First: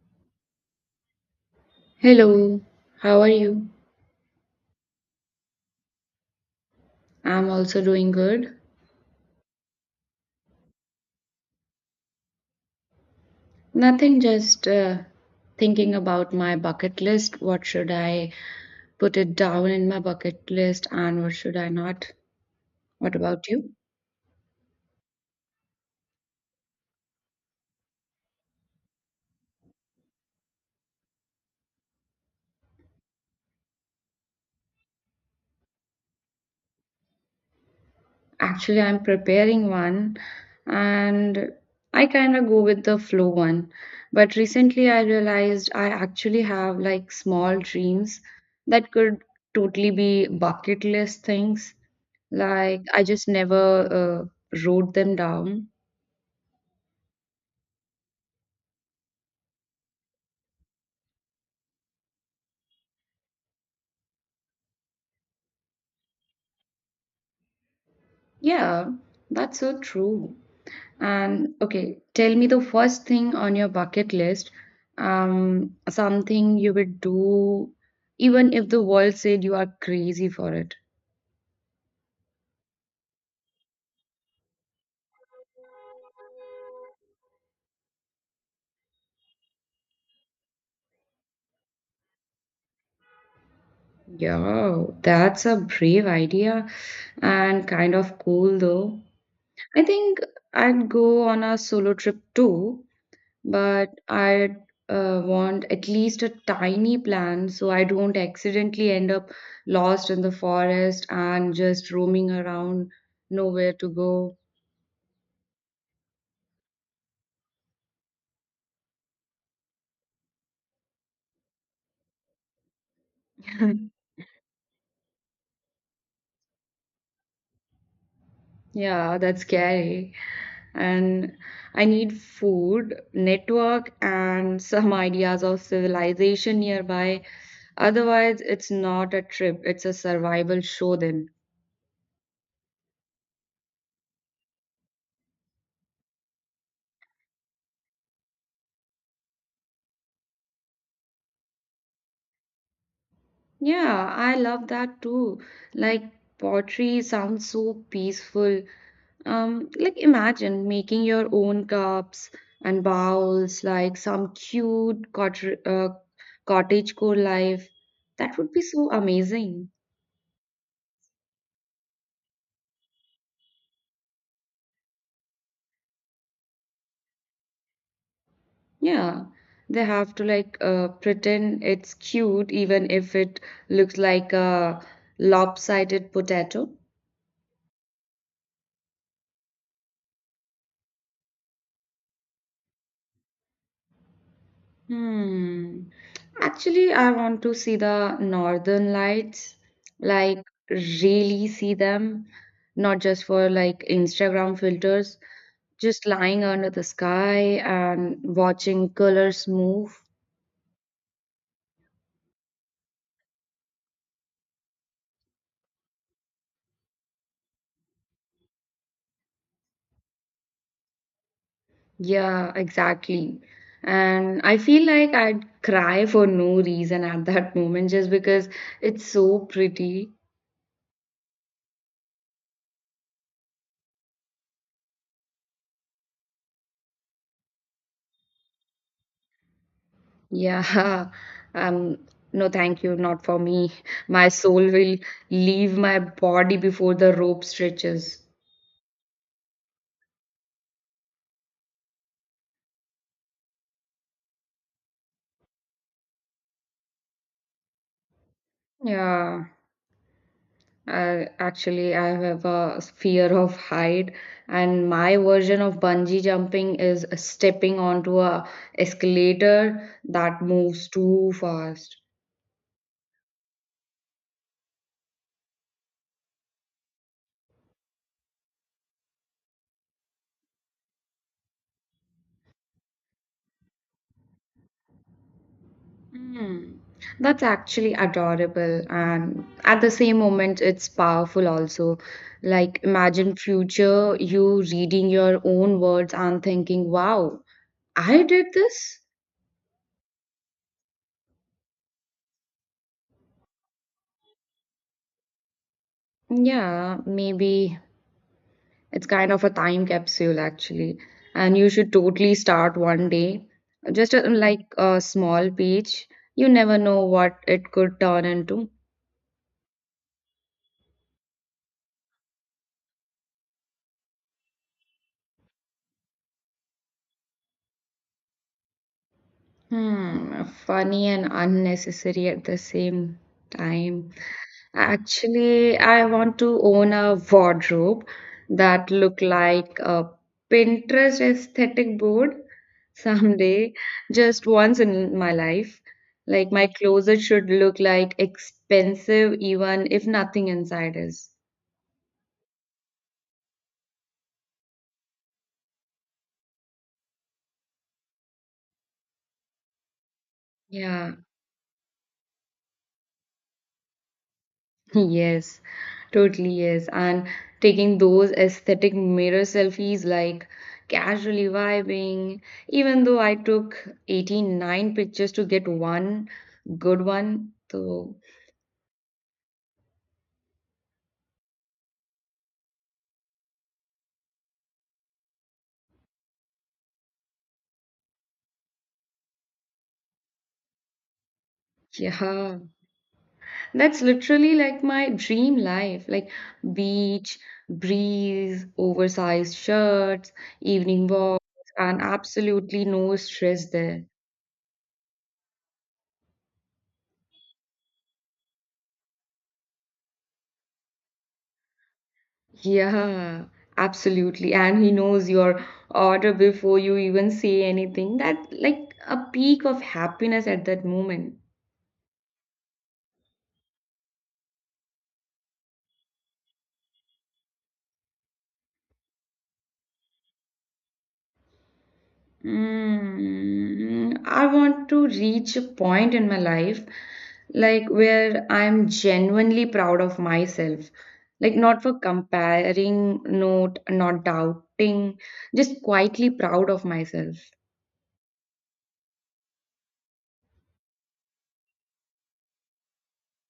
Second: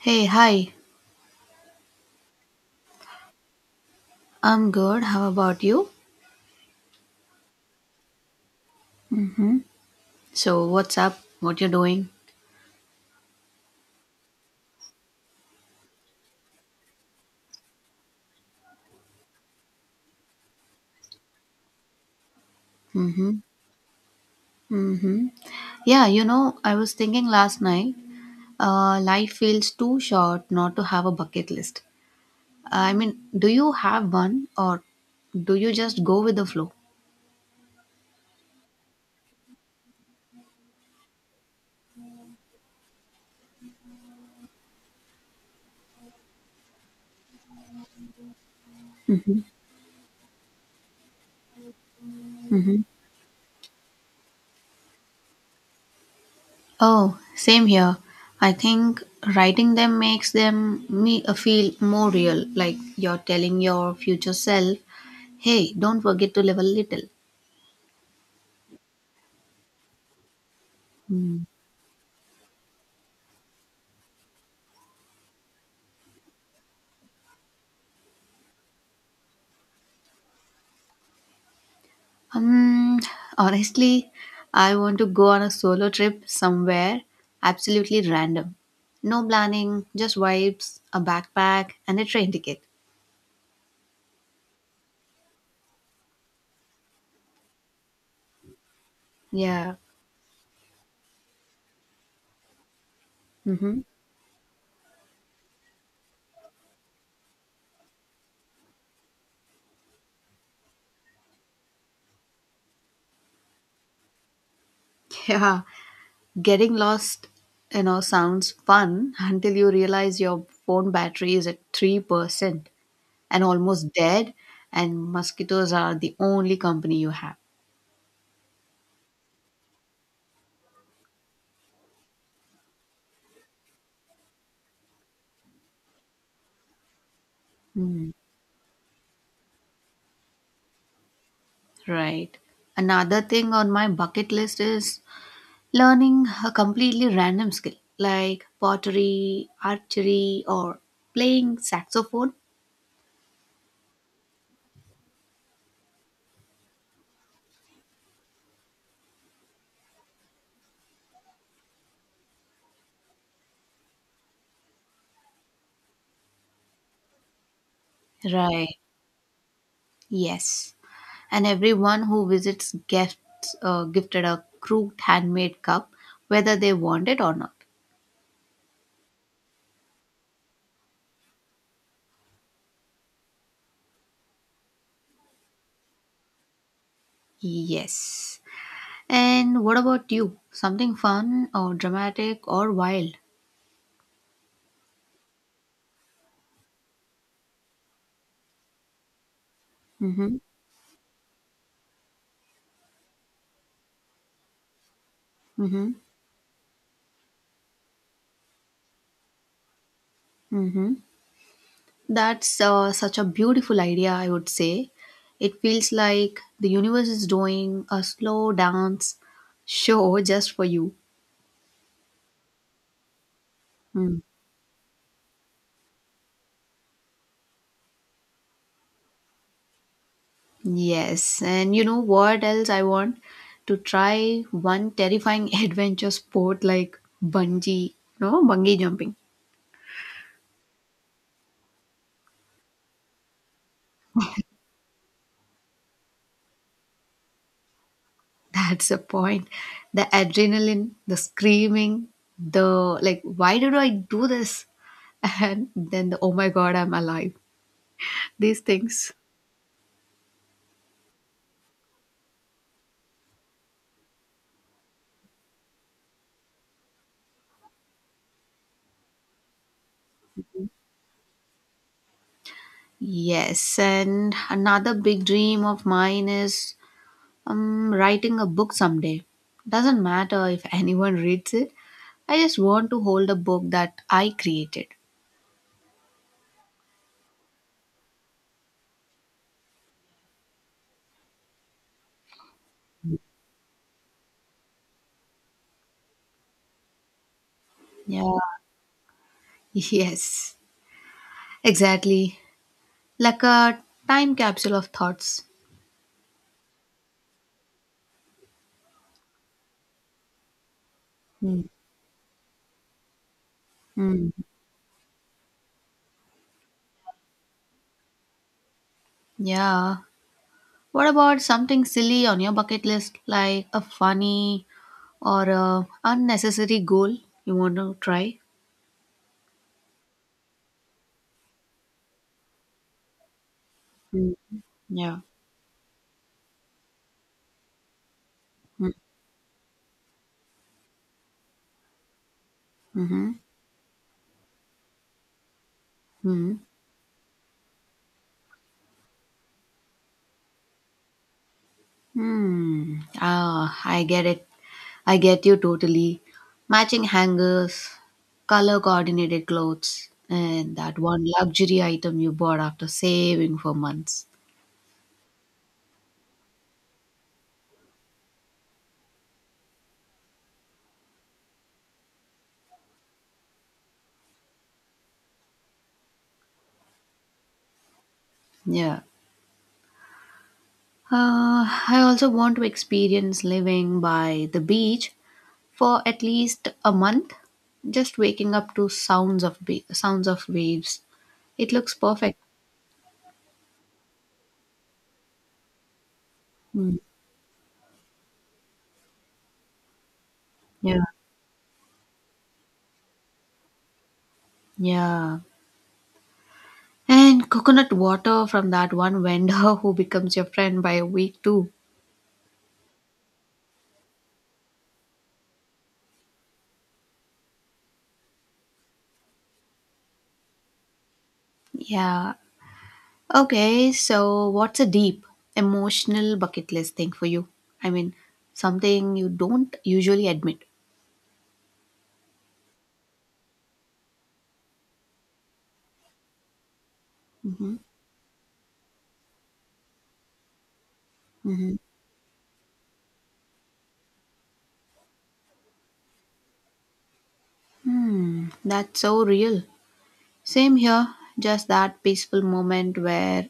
Hey, hi. Hello, how are you? I'm good. How about you? I'm also doing good. So, what's up? What you doing? Nothing, just thinking about my bucket list. What should I put it down in my bucket list and what should I not? What Mm-hmm. about you? Mm-hmm. Yeah, I was thinking last night, life feels too short not to have a bucket list. I mean, do you have one or do you just go with the flow? Actually, I'm preparing one and I kind of go with the flow one. But recently, I realized I actually have like small dreams that could Mm-hmm. totally be bucket list things. Like, Mm-hmm. I just never wrote them down. Oh, same here. I think writing them makes them me feel more real, like you're telling your future self, "Hey, don't forget to live a little." Yeah, that's so true. Hmm. And okay, tell me the first thing on your bucket list, something you would do even if the world said you are crazy for it. Um, Honestly, I want to go on a solo trip somewhere absolutely random. No planning, just vibes, a backpack, and a train ticket. Yeah, that's a brave idea and kind of cool though. Yeah. I think I'd go on a solo trip too, Mm-hmm. but I'd want at least a tiny plan so I don't accidentally end up lost in the forest and just roaming around nowhere to go. Yeah. Getting lost, sounds fun until you realize your phone battery is at 3% and almost dead, and mosquitoes are the only company you have. Yeah, that's scary. And I need food, network, and some ideas of civilization nearby. Mm, Otherwise, it's not a trip, it's a survival show then. right. Another thing on my bucket list is learning a completely random skill like pottery, archery, or playing saxophone. Yeah, I love that too. Like pottery sounds so peaceful. Like imagine making your own cups and bowls, like some cute cottage life. That would be Right. so amazing. Yes. And everyone who visits gets gifted a crooked handmade cup, whether they want it or not. Yeah, they have to like pretend it's cute even if it looks like a lopsided potato. Yes. And what about you? Something fun or dramatic or wild? Hmm. Actually, I want to see the northern lights, Mm hmm. like really see them, not just for like Instagram filters, Mm hmm. just lying under the sky and watching colors move. Mm hmm. That's such a beautiful idea, I would say. It feels like the universe is doing a slow dance show just for you. Yeah, exactly. Mm. And I feel like I'd cry for no reason at that moment just because it's so pretty. Yes, and you know what else I want? To try one terrifying adventure sport like bungee, no, bungee jumping. Yeah. Um, no, thank you, not for me. My soul will leave my body before the rope stretches. That's the point. The adrenaline, the screaming, the like, why did I do this? And then the oh my god, I'm alive. These things. Yeah. Actually, I have a fear of height, and my version of bungee jumping is stepping onto a escalator that moves too fast. Yes, and another big dream of mine is writing a book someday. Doesn't matter if anyone reads it, I just want to hold a book that I created. Hmm. That's actually adorable, and at the same moment, it's powerful also. Like, imagine future you reading your own words and thinking, wow, I Yeah, did this? yes, exactly. Like a time capsule of thoughts. Yeah, maybe it's kind of a time capsule actually. And Hmm. you should totally start one day, Hmm. like a small page. You never know what it could turn into. Yeah. What about something silly on your bucket list, like a funny or a unnecessary goal you want to try? Hmm, funny and unnecessary at the same time. Hmm. Yeah. Actually, I want to own a wardrobe that Hmm. look like a Pinterest aesthetic board Mm-hmm. someday, just once in my life. Like Hmm. my closet should look like expensive even if nothing inside is. Hmm. Ah, I get it. I get you totally. Matching hangers, color coordinated clothes, and that Yeah. one luxury item you bought after saving for months. Yes, totally yes. And taking those aesthetic mirror selfies, like casually vibing, even though I took 89 pictures to get one good one. So, Yeah. Uh, I also want to experience living by the beach for at least a month. Just waking up to sounds of waves. It looks perfect. yeah, that's literally like my dream life, like Hmm. beach, breeze, oversized shirts, Yeah. evening walks, and absolutely no stress there. Yeah. And coconut water from that one vendor who becomes your friend by a week too. Yeah, absolutely. And he knows your order before you even say anything. That like a peak of happiness at that moment. Yeah. Okay, so what's a deep emotional bucket list thing for you? I mean, something you don't usually admit. Mm, I want to reach a point in my life like where I'm genuinely proud of myself. Like not for comparing, not doubting, just quietly proud of myself. That's so real. Same here, just that peaceful moment where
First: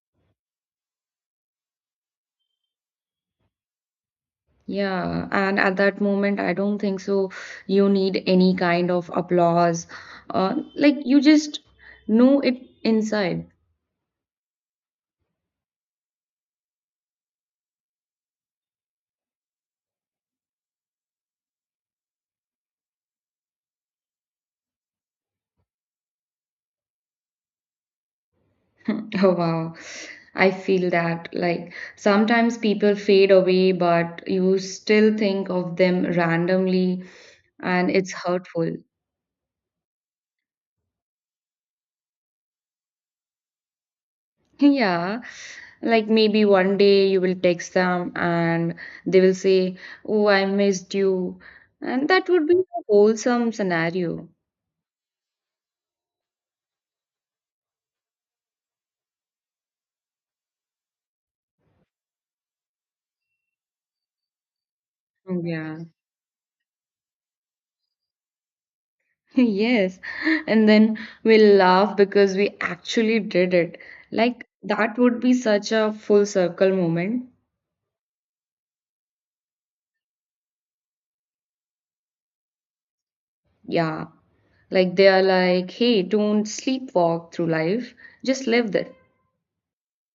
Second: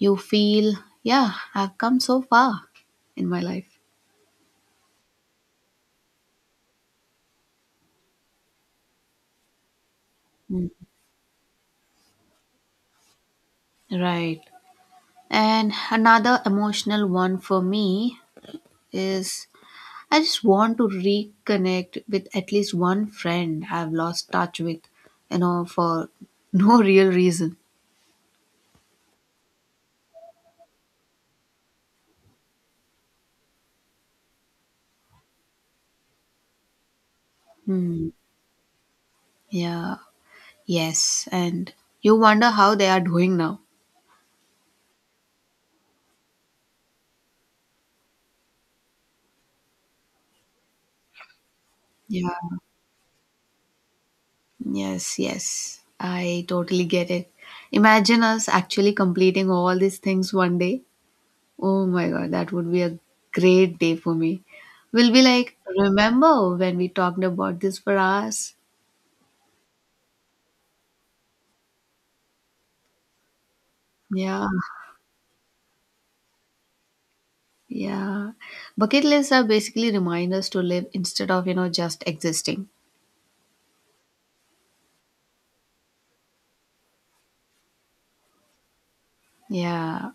you feel, yeah, I've come so far in my life. Yeah, and at that moment, I don't think so. You need any kind of applause. Mm. Like you just know it inside. Right. And another emotional one for me is I just want to reconnect with at least one friend I've lost touch with, for no real reason. Oh, wow. I feel that. Like sometimes people fade away, but you still think of them randomly, and Hmm. it's hurtful. Yeah. Yes. And you wonder how they are doing now. Yeah, like maybe one day you will text them and they will say, "Oh, I missed you." And that Yeah. would be a wholesome scenario. Yes. Yes. I totally get it. Imagine us actually completing all these things one day. Oh my God, that would be a great day for me. We'll be Mm, like, Yeah. remember when we talked about this for hours? Yes, and then we'll laugh because we actually did it. Like, Yeah. that would be such a full circle moment. Yeah. Bucket lists are basically reminders to live instead of, just existing. Yeah, like they are like, hey, don't sleepwalk through life, just live it. Yeah.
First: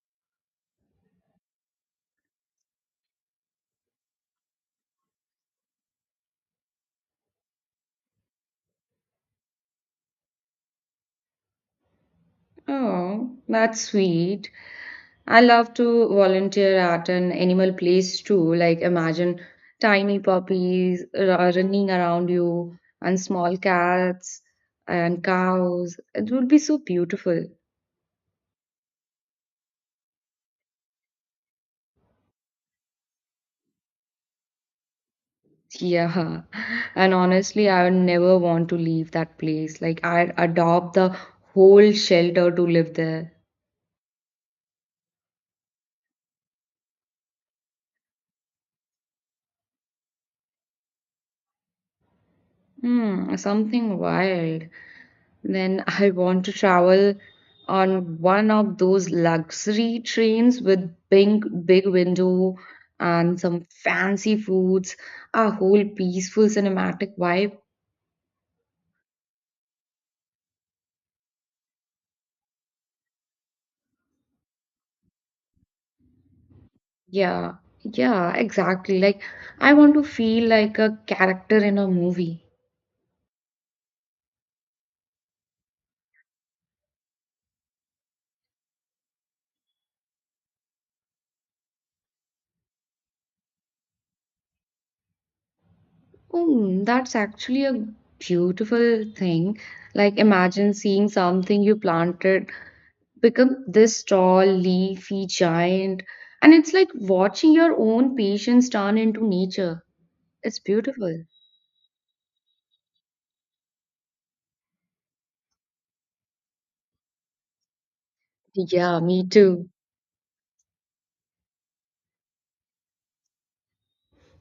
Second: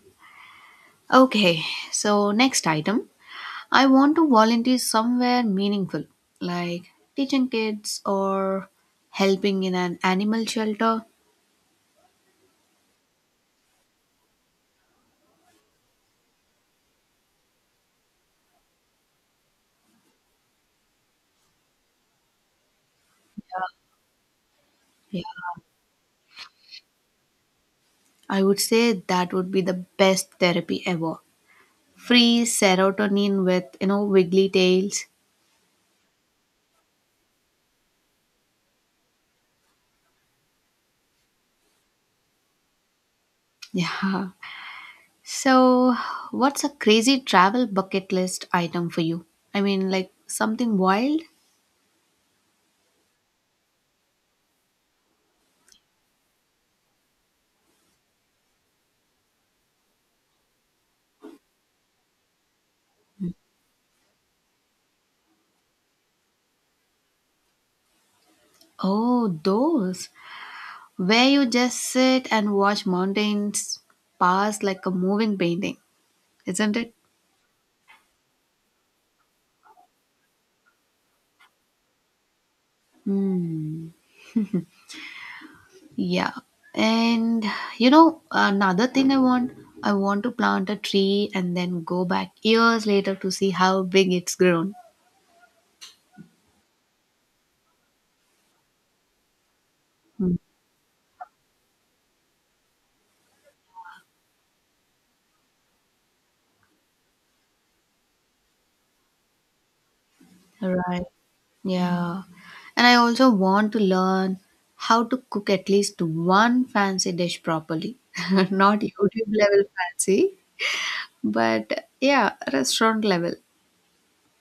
Okay. So, next item, I want to volunteer somewhere meaningful, like teaching kids or helping in an animal shelter. Oh, that's sweet. I love to volunteer at an animal place too. Like, imagine tiny puppies running around you and small cats Yeah. and cows. It would be so beautiful. I would say that would be the best therapy ever. Free serotonin with, wiggly tails. Yeah, and honestly, I would never want to leave that place. Like, I'd adopt the whole shelter to live there. Yeah. So, what's a crazy travel bucket list item for you? I mean, like something wild? Hmm, something wild. Then I want to travel on one of those luxury trains with big, big window and some fancy foods, a whole peaceful cinematic vibe. Oh, those where you just sit and watch mountains pass like a moving painting, isn't it? Yeah, yeah, exactly. Like, I want to feel like a character in a movie. Hmm. Yeah. And another thing I want to plant a tree and then go back years later to see how big it's grown. Oh, that's actually a beautiful thing. Like, Hmm. imagine seeing something you planted become this tall, leafy giant. And it's like watching your own patience turn into nature. It's Right. beautiful. Yeah. And I also want to learn how to cook at least one fancy dish properly. Not Yeah, me YouTube level too. fancy, but yeah, restaurant level.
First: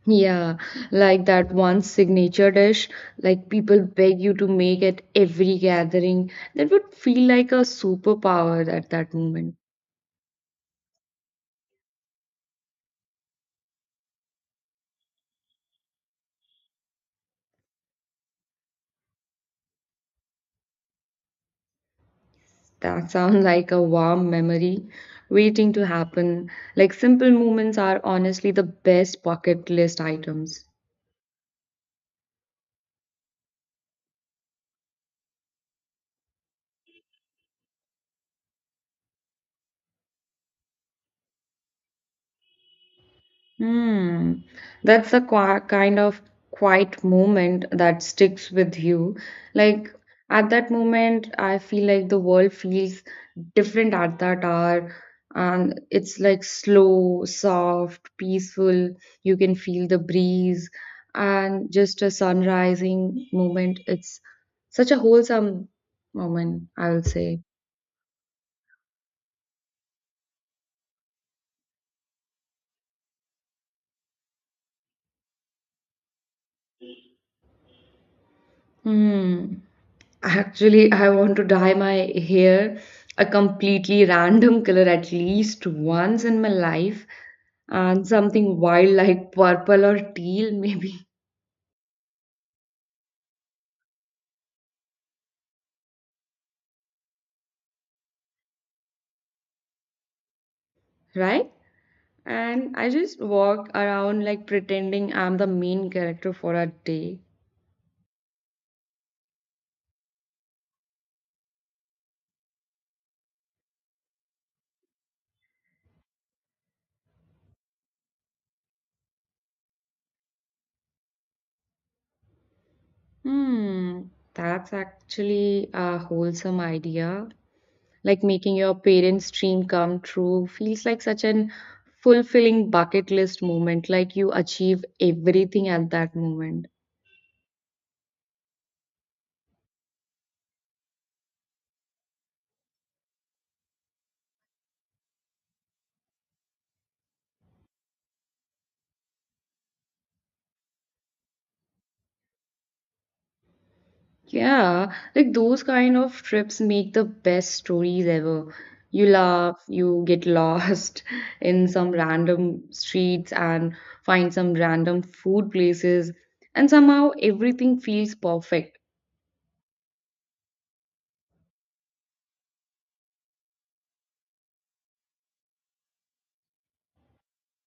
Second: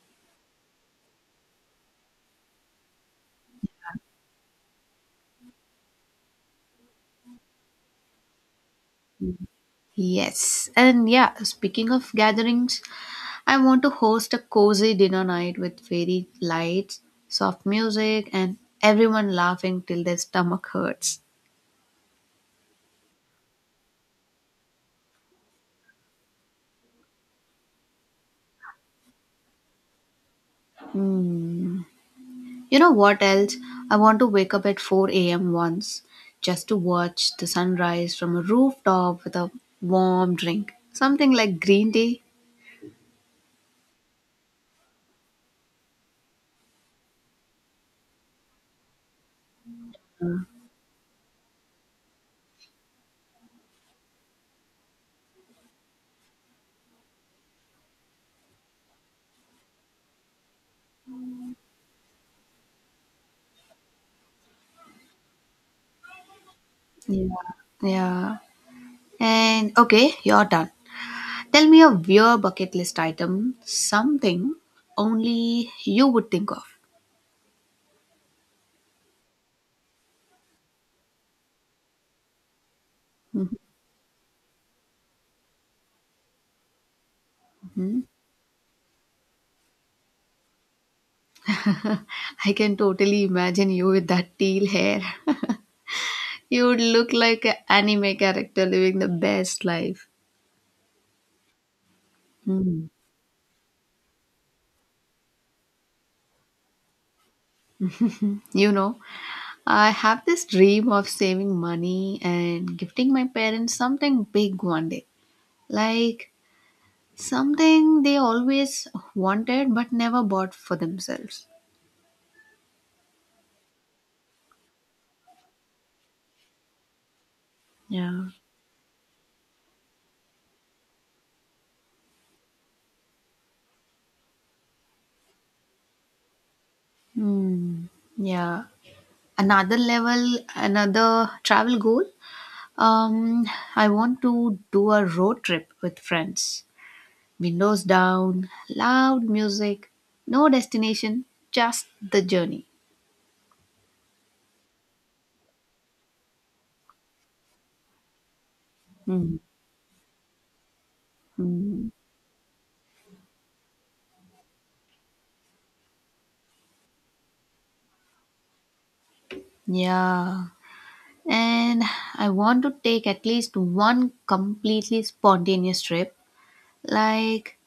Yeah, like that one signature dish, like people beg you to make at every gathering. That would feel like a superpower at that moment. Yes. And yeah, speaking of gatherings, I want to host a cozy dinner night with fairy lights, soft music, and everyone laughing till their stomach hurts. That sounds like a warm memory waiting to happen. Like simple moments are honestly the best bucket list items. Hmm. You know what else? I want to wake up at 4 a.m. once just to watch the sunrise from a rooftop with a warm drink. Something like green tea. Hmm. That's a qua kind of quiet moment that sticks with you. Like at that moment, I feel like the world feels different at that hour. And it's like slow, soft, peaceful. You can feel the breeze and just a sun rising moment. It's such a wholesome moment, I would say. Yeah. Yeah. And okay, you're done. Tell me of your bucket list item, something only you would think of. Hmm. Actually, I want to dye my hair a completely random color at least once in my life, Hmm. and something wild like purple or teal, maybe, I can totally imagine you with that teal hair. You would look like an anime character living the best life. right? And Hmm. I just walk around like pretending I'm the main character for a day. You know, I have this dream of saving money and gifting my parents something big one day. Like something they always wanted but never bought for themselves. Hmm, that's actually a wholesome idea. Like Yeah. making your parents' dream come true feels like such an fulfilling bucket list moment, like you achieve everything at that moment. Hmm. Yeah. Another level, another travel goal. Um, I want to do a road trip with friends. Windows down, loud music, no destination, just the journey. Yeah, like those kind of trips make the best stories ever. You Hmm. laugh, you get lost in some Hmm. random streets and find some random food places, and somehow everything feels perfect. Yeah. And I want to take at least one completely spontaneous trip, like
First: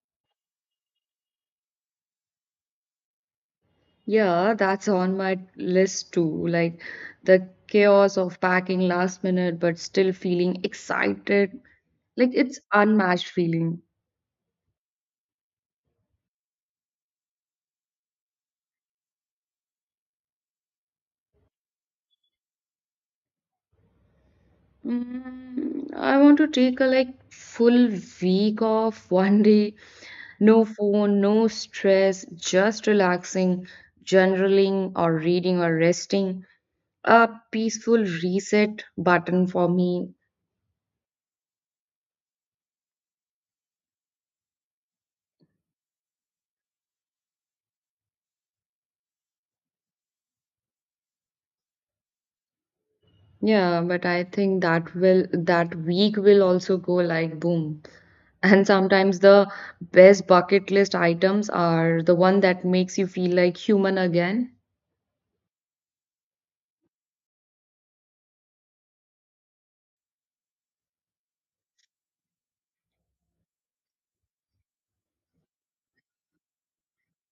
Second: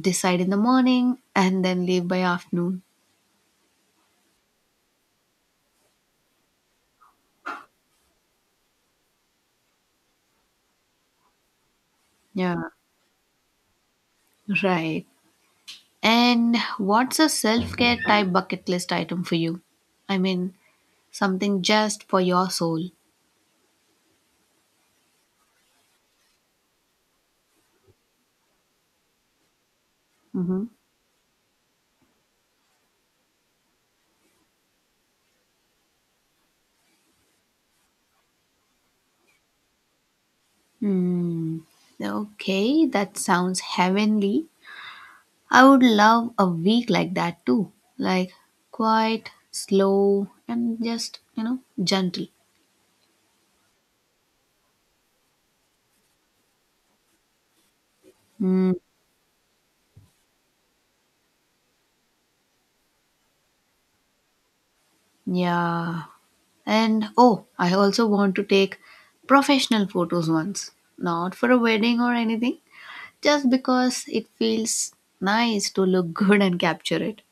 decide in the morning and then leave by afternoon. Yeah, that's on my list too. Like the chaos of packing last minute, but still feeling excited. Like it's Yeah, unmatched feeling. right. And what's a self care type bucket list item for you? I mean, something just for your soul. Mm, I want to take a like full week off, one day, no Mm-hmm. phone, no stress, just relaxing, journaling or reading or resting. A peaceful reset button for me. Hmm. Okay, that sounds heavenly. I would love a week like that too. Like quiet, slow, and just, gentle. Yeah, but I think that week will also go like boom. And Hmm. sometimes the best bucket list items are the one that makes you feel like human again. Yeah. And oh, I also want to take professional photos once. Not for a wedding or anything, just because it feels nice to look good and capture it.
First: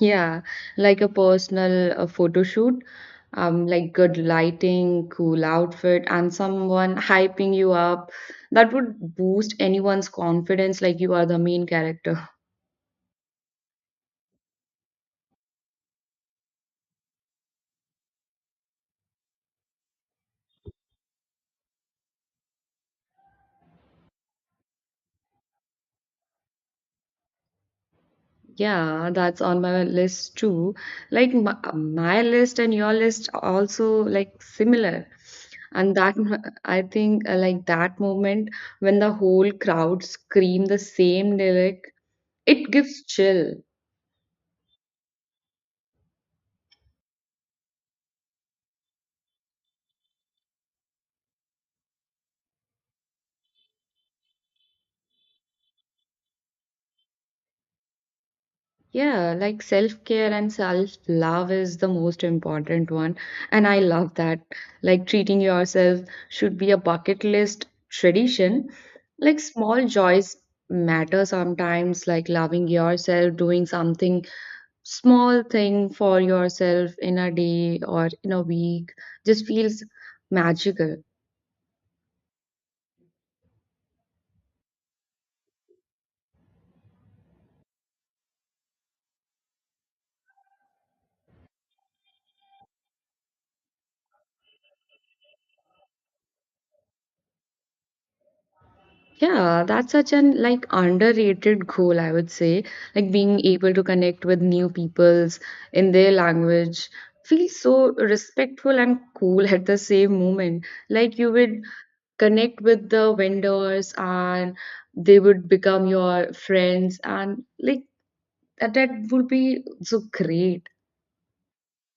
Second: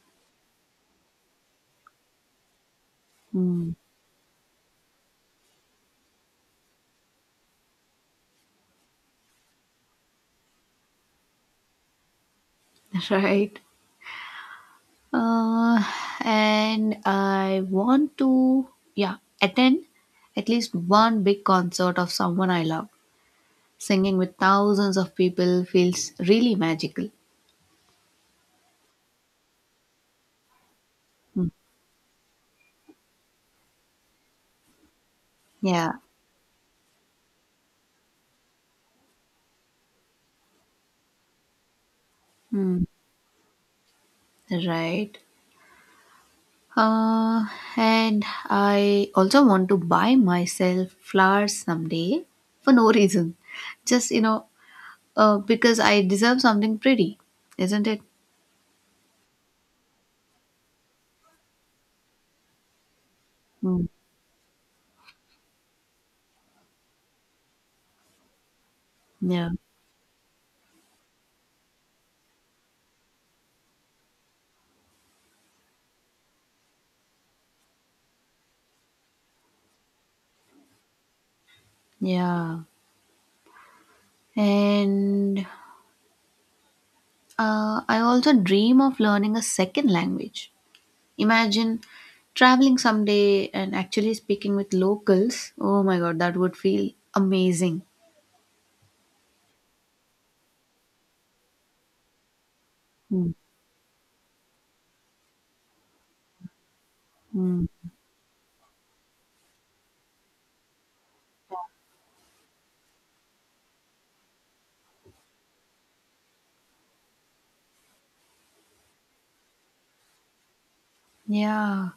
Yeah, like a personal photo shoot, Hmm. like good lighting, cool outfit, and someone hyping you up. That would boost anyone's confidence like you are the main character. Right. Uh, and I want to, yeah, attend at least one big concert of someone I love. Singing with thousands of people feels really magical. Yeah, that's on my list too. Like Hmm. my list and your list are also like similar. Yeah. And I think like that moment when the whole crowd scream the same lyric, it Hmm. gives chill. Right. Uh, and I also want to buy myself flowers someday for no reason. Just, because I deserve something pretty, isn't it? Yeah, like self care and self love is the most important one. And I Mm. love that. Like treating yourself should be a bucket list tradition. Like Yeah. small joys matter sometimes, like loving yourself, doing something small thing for yourself in a day or in a week just feels magical. Yeah. And I also dream of learning a second language. Imagine traveling someday and actually speaking with locals. Oh my God, that would feel amazing. Yeah, that's such an like underrated goal, I would say. Like Mm. being able to connect with new peoples in their language feels Mm. so respectful and cool at the same moment. Like you would connect with the vendors and they would become your friends and like that would be so great. Yeah.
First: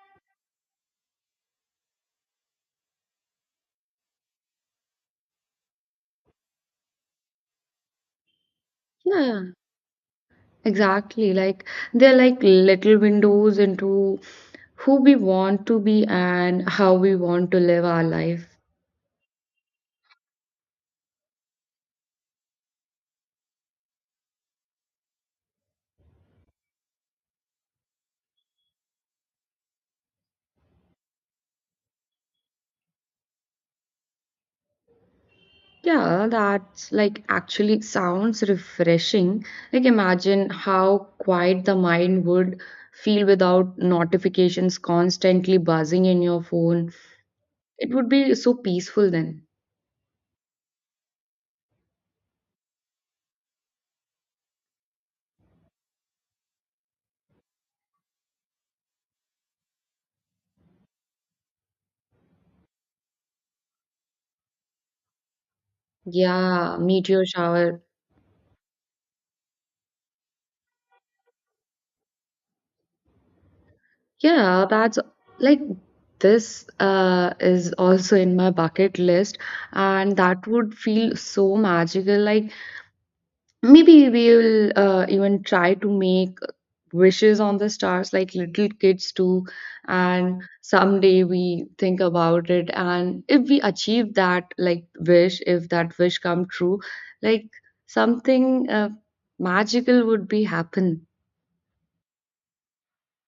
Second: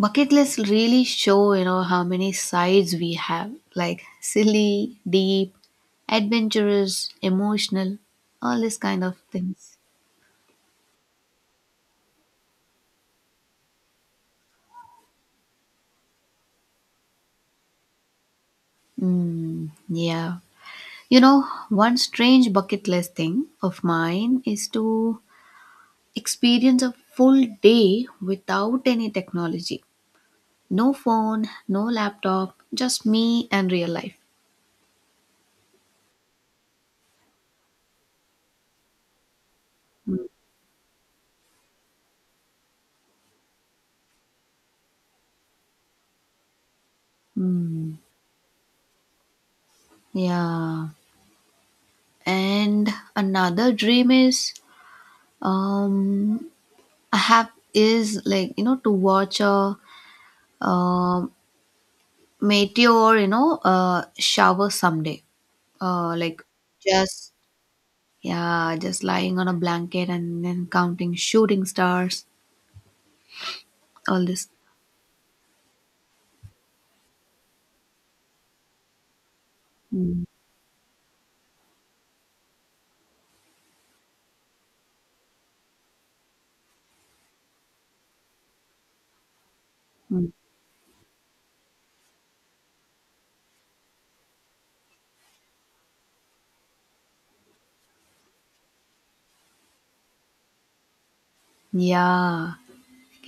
Bucket lists really show, how many sides we have like silly, deep, adventurous, emotional, all these kind of Yeah, things. exactly. Like they're like little windows into who we want to be and how we want to live our life. Mm, yeah. One strange bucket list thing of mine is to experience a full day without any technology. No phone, no laptop, just me and real life. Yeah, that's like actually sounds refreshing. Like, imagine how quiet the mind would feel without notifications constantly buzzing in your phone. It Hmm. would be so peaceful then. Yeah. And another dream is um I have is to watch a uh, meteor shower someday, like Yeah, meteor just shower. yeah just lying on a blanket and then counting shooting stars, all this. Yeah, that's like this is also in my bucket list, and Mm, that would feel so magical. Like, maybe we will even try to make wishes on the stars like little kids do, mm. and someday we think about it, and if we achieve that like wish, if that wish come true, like something magical would be happen. Yeah,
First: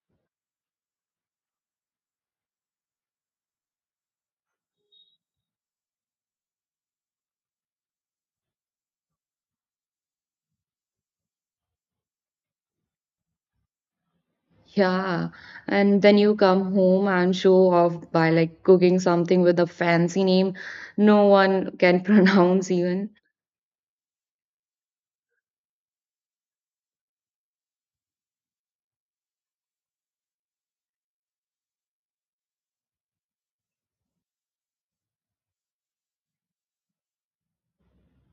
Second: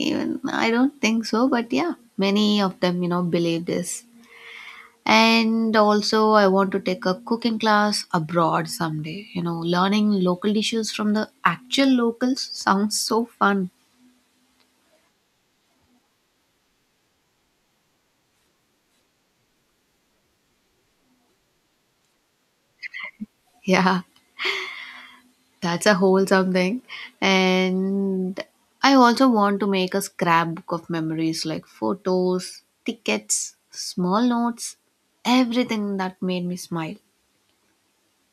even I don't think so, but yeah, many of them, believe this. And also I want to take a cooking class abroad someday. Learning local dishes from the actual locals sounds so fun. Yeah. And then you come home and show off by like cooking something with a fancy name no one can pronounce even. Yeah, that's a whole something. And I also want to make a scrapbook of memories like photos, tickets, small notes, everything that made me smile.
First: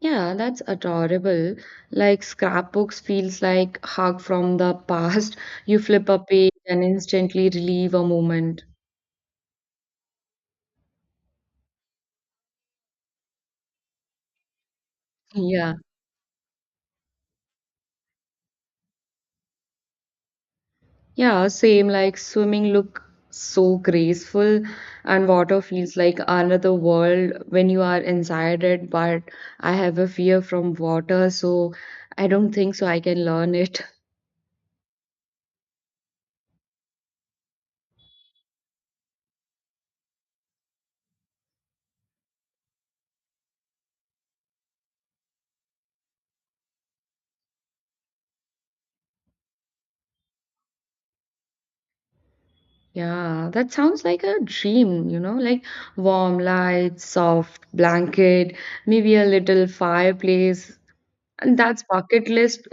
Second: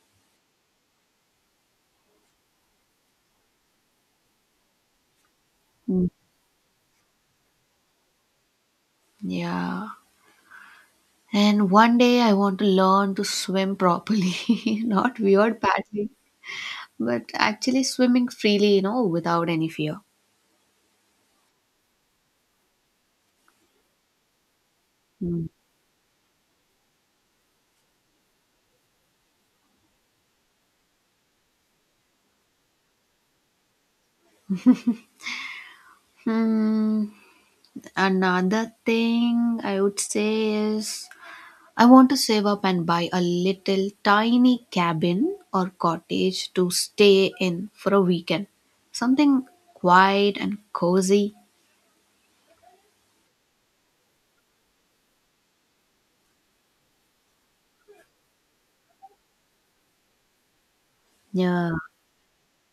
Yeah, that's adorable. Like scrapbooks feels like hug from the past. You Mm. flip a page and instantly relieve a moment. Yeah. And one day I want to learn to swim properly, not weird Yeah. paddling, but actually swimming freely, without any fear. Yeah, same like swimming look so graceful and Mm. water feels like another world when you are inside it, but I have a fear from water, so I don't think so I can learn it. Hmm. Another thing I would say is I want to save up and buy a little tiny cabin or cottage to stay in for a weekend. Something quiet and cozy. Yeah, that sounds like a dream, like warm lights, soft blanket, maybe a little fireplace. And Yeah, that's bucket list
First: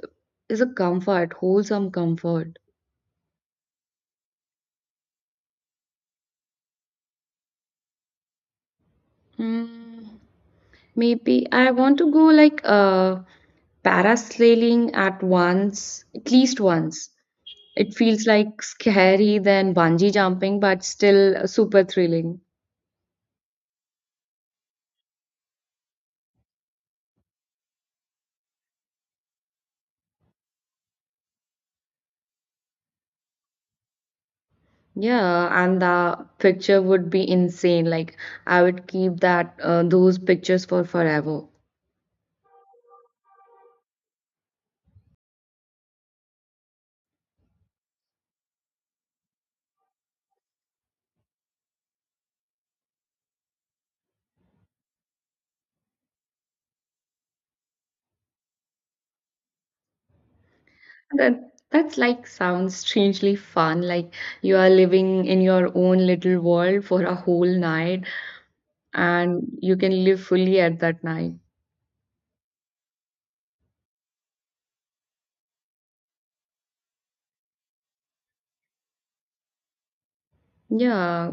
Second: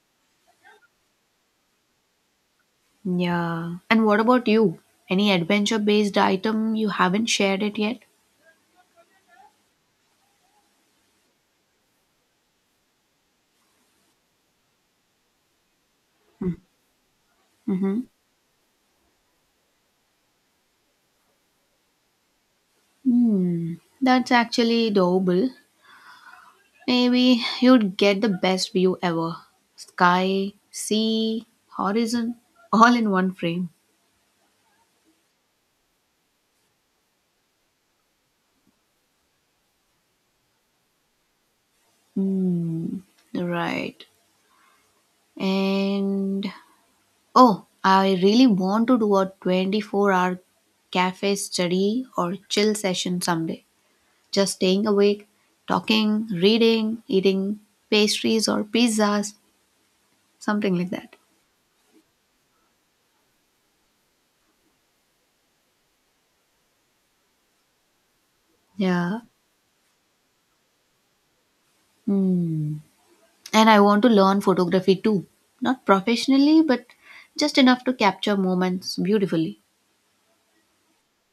is a comfort, wholesome comfort. yeah. And what about you? Any adventure based item you haven't shared it yet? Hmm, maybe I want to go like parasailing at once, at least once. It Mm-hmm. feels like scary than bungee jumping, but still super thrilling. Hmm, that's actually doable. Maybe you'd get the best view ever. Sky, sea, horizon, all in one frame. Yeah, and the picture would be insane. Like I would keep that those pictures for forever. Hmm, right. And oh, I really want to do a 24-hour cafe study or chill session someday. Just staying awake, talking, reading, eating pastries or pizzas, something like that. That's like sounds strangely fun. Like you are living in your own little world for a whole night, Yeah. and you can live fully at that night. Hmm. And I want to learn photography too. Not professionally, but just enough to capture moments beautifully. Yeah,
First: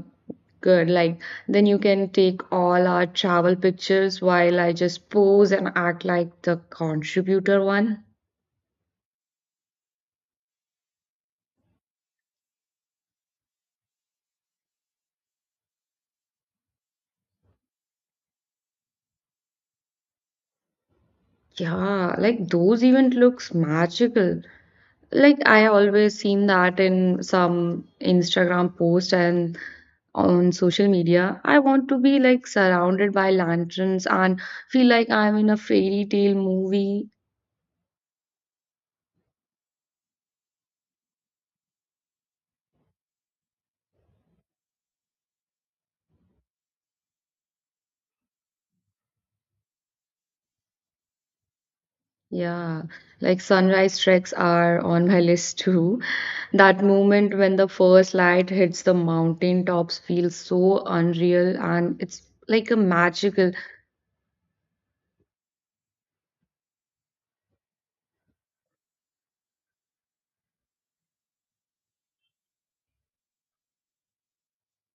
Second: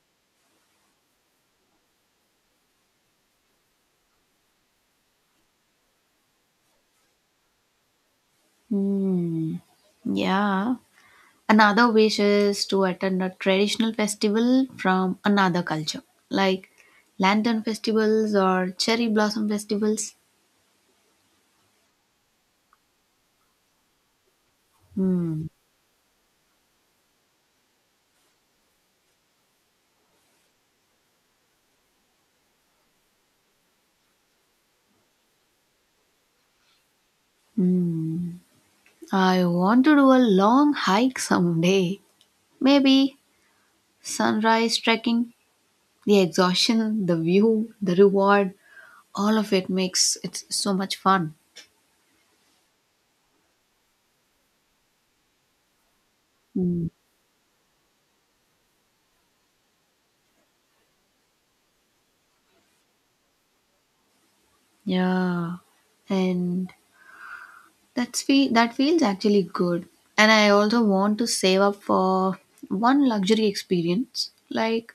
good. Like then you can take all our travel pictures while I just pose and act like the contributor one. Hmm. Yeah. Another wish is to attend a traditional festival from another culture, like lantern festivals or cherry blossom festivals. Yeah, like those even looks magical. Like, Hmm. I always seen that in some Instagram post and on social media. I want to be like surrounded by lanterns and feel like I'm in a fairy tale movie. Hmm. I want to do a long hike someday. Maybe sunrise trekking, the exhaustion, the view, the reward, all of it makes it so much fun. Yeah, like sunrise treks are on my list too. That Hmm. moment when the first light hits the mountain tops feels so unreal and it's like a magical. Yeah. And that feels actually good. And I also want to save up for one luxury experience, like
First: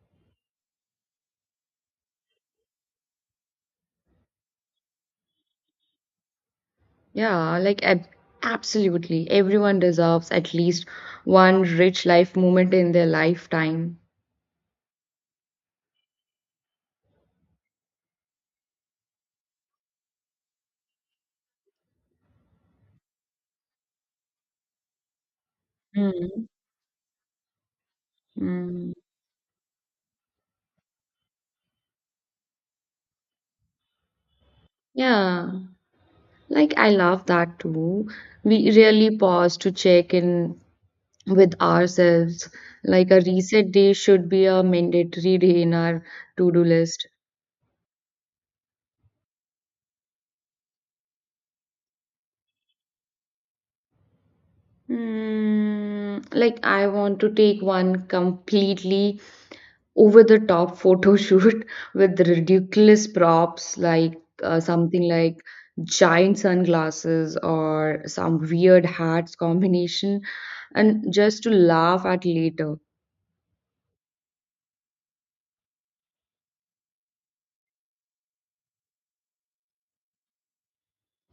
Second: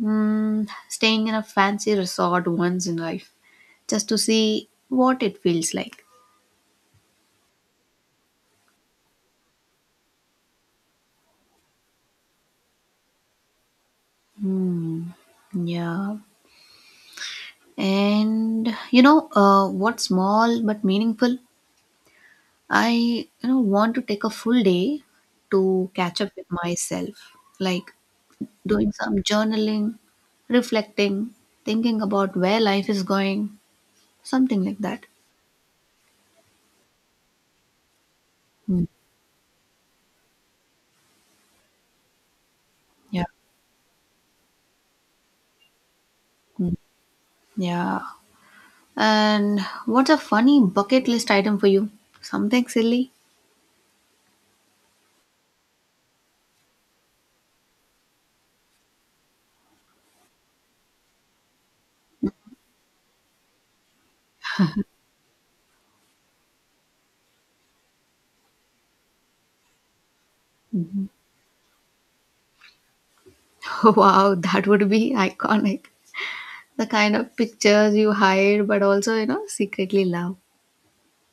staying in a fancy resort once in life, just to see what it feels like. Yeah, like absolutely. Everyone deserves at least one rich life moment in their lifetime. Hmm. Yeah. And what small but meaningful? I want to take a full day to catch up Mm. with myself. Like Mm. doing some journaling, reflecting, thinking about where life is going, something like that. Yeah, like I love that too. We Mm, really pause to check in with ourselves. Like a yeah. reset day should be a mandatory day in our to-do Mm, list. yeah. And what's a funny bucket list item for you? Something silly? Mm, like I want to take one completely over the top photo shoot with ridiculous props like something like giant sunglasses or some weird hats combination and just to laugh at later. Wow, that would be iconic. The kind of pictures you hide but also, secretly love.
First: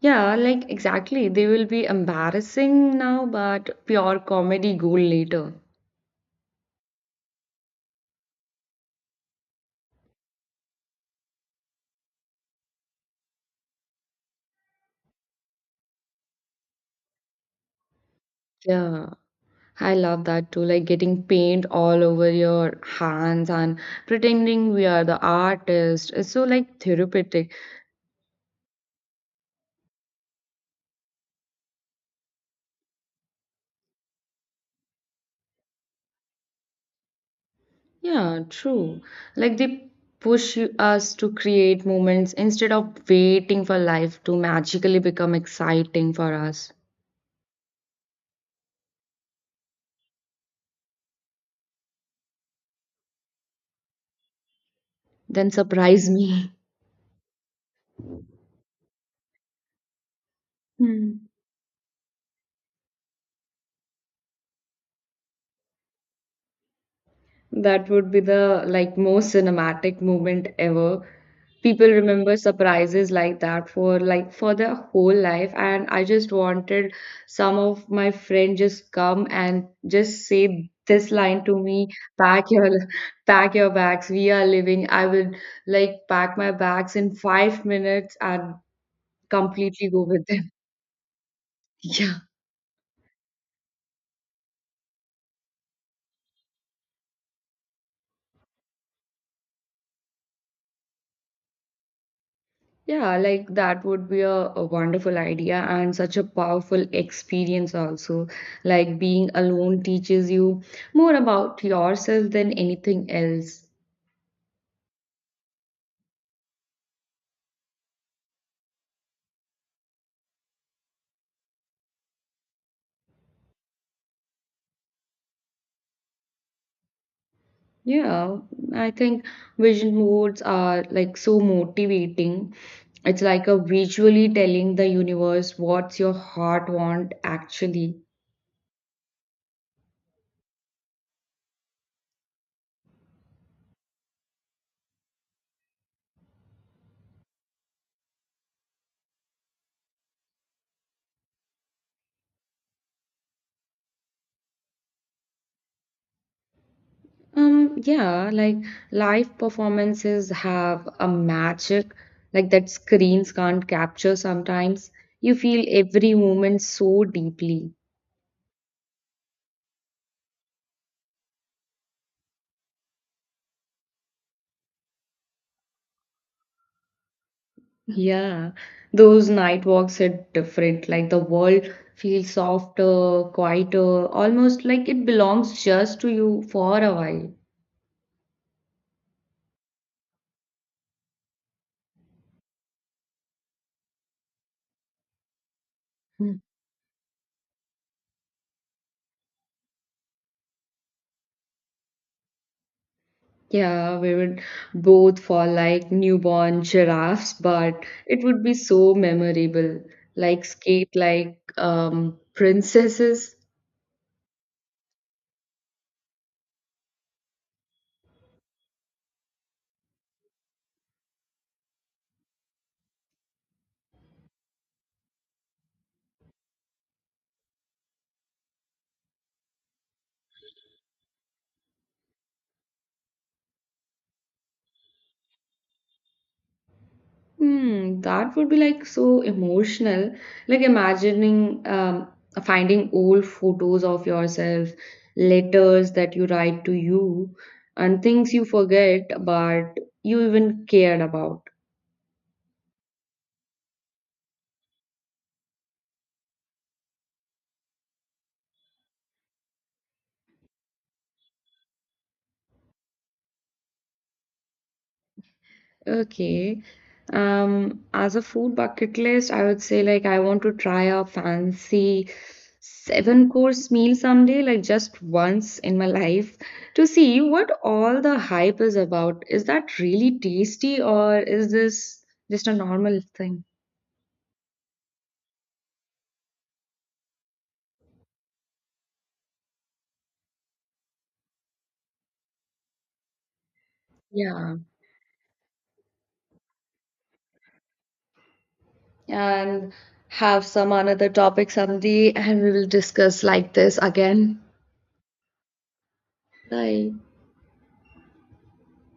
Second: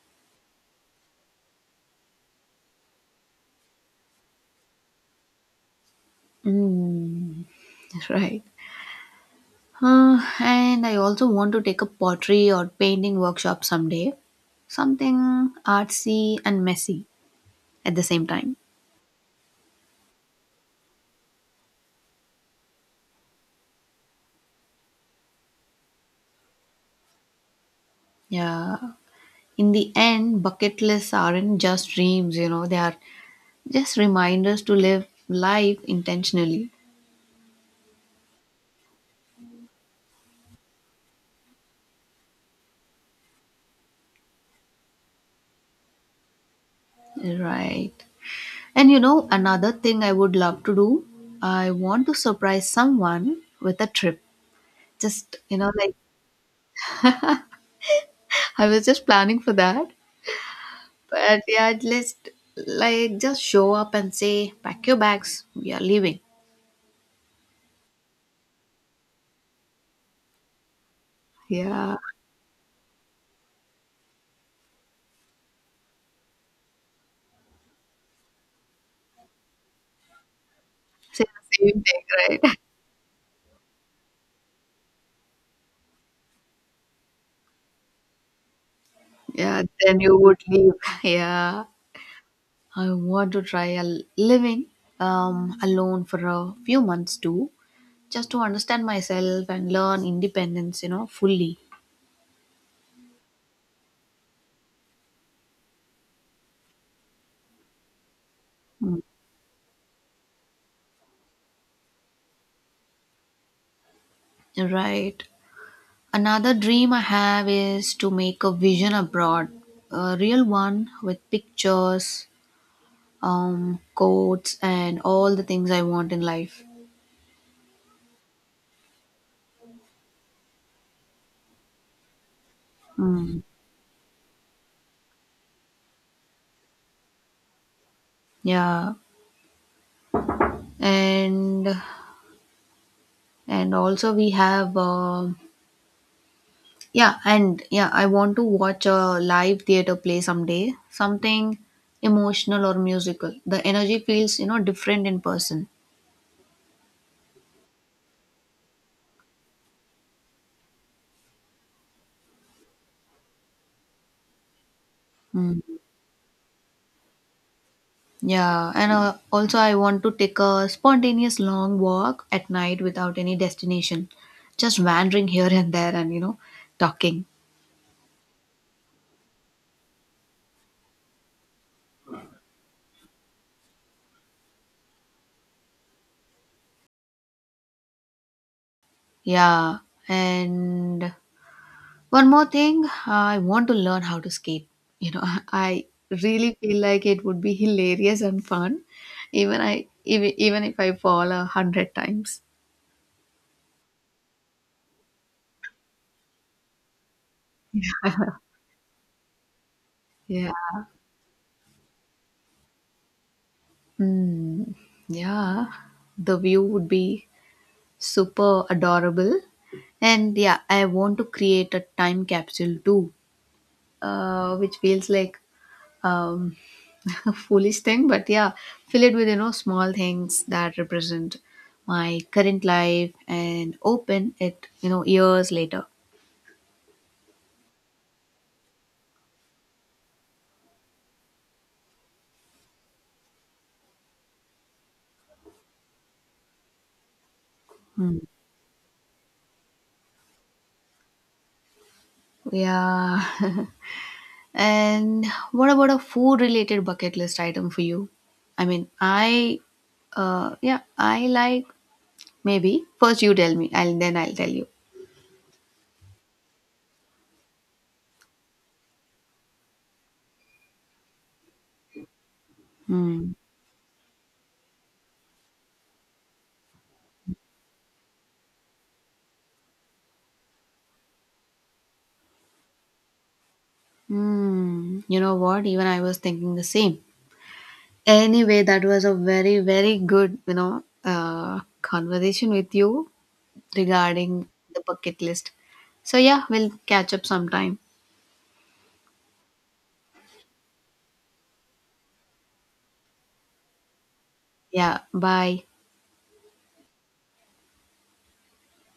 Yeah, like exactly. They will be embarrassing now, but pure comedy gold later. Mm, right. And I also want to take a pottery or painting workshop someday. Something artsy and messy at the same time. Yeah, I love that too. Like getting paint all over your hands and pretending we are the artist. It's so like therapeutic. Yeah. In the end, bucket lists aren't just dreams, they are just reminders to live life intentionally. Yeah, true. Like they push us to create moments instead of waiting for life to magically become exciting for us. Right. And another thing I would love to do, I want to surprise someone with a trip. Just, Then like surprise me. I was just planning for that. Hmm. But yeah, at least like just show up and say, pack your bags, we are leaving. That would be the like most cinematic moment ever. People Yeah. remember surprises like that for their whole life, and I just wanted some of my friend just come and just say this Say line to the me, same thing, pack right? your pack your bags, we are leaving. I would like pack my bags in 5 minutes and Yeah, completely then go you with would them. leave. Yeah. I want to try a living alone for a few months too, just to understand myself and learn independence, fully. Yeah, like that would be a, wonderful idea and such a powerful experience, also. Like Mm. being alone teaches you more about yourself than anything else. Right. Another dream I have is to make a vision abroad, a real one with pictures, quotes, and all the things I want in life. Yeah, I think vision boards are like so motivating. It's Mm. like a visually telling the universe what's your heart want actually. Yeah, and and also we have yeah, and yeah, I want to watch a live theater play someday, something emotional or musical. The energy feels, different in person. Yeah, like live performances have a magic like that screens can't capture sometimes. You Mm. feel every moment so deeply. Yeah, and also I want to take a spontaneous long walk at night without any destination, just wandering here and there and, talking. Yeah, those night walks are different. Like the world feels softer, quieter, almost like it belongs just to you for a while. Yeah, and one more thing, I want to learn how to skate. You know, I really feel like it would be hilarious and fun, even if I fall 100 times. Yeah, we would both fall like newborn giraffes, but it would be so memorable. Like Yeah. skate like princesses. Mm, yeah. The view would be super adorable. And yeah, I want to create a time capsule too, which feels like um, a foolish thing, but yeah, fill it with small things that represent my current life and open it years later. Hmm, that would be like so emotional. Like imagining finding old photos of yourself, letters that you write to you, and Hmm. things you forget, but you even cared about. Yeah. And what about a food related bucket list item for you? I mean, I like maybe first you tell me and then I'll tell you. Okay. As a food bucket list, I would say like I want to try a fancy seven Hmm. course meal someday, like just once in my life, to see what all the hype is about. Is that really tasty or is this just a normal thing? Hmm. You know what? Even I was thinking the same. Anyway, that was a very, very good, conversation with you regarding Yeah. the bucket list. So, yeah, we'll catch up sometime. And have some another topic someday and we will discuss like this again. Yeah, bye. Bye.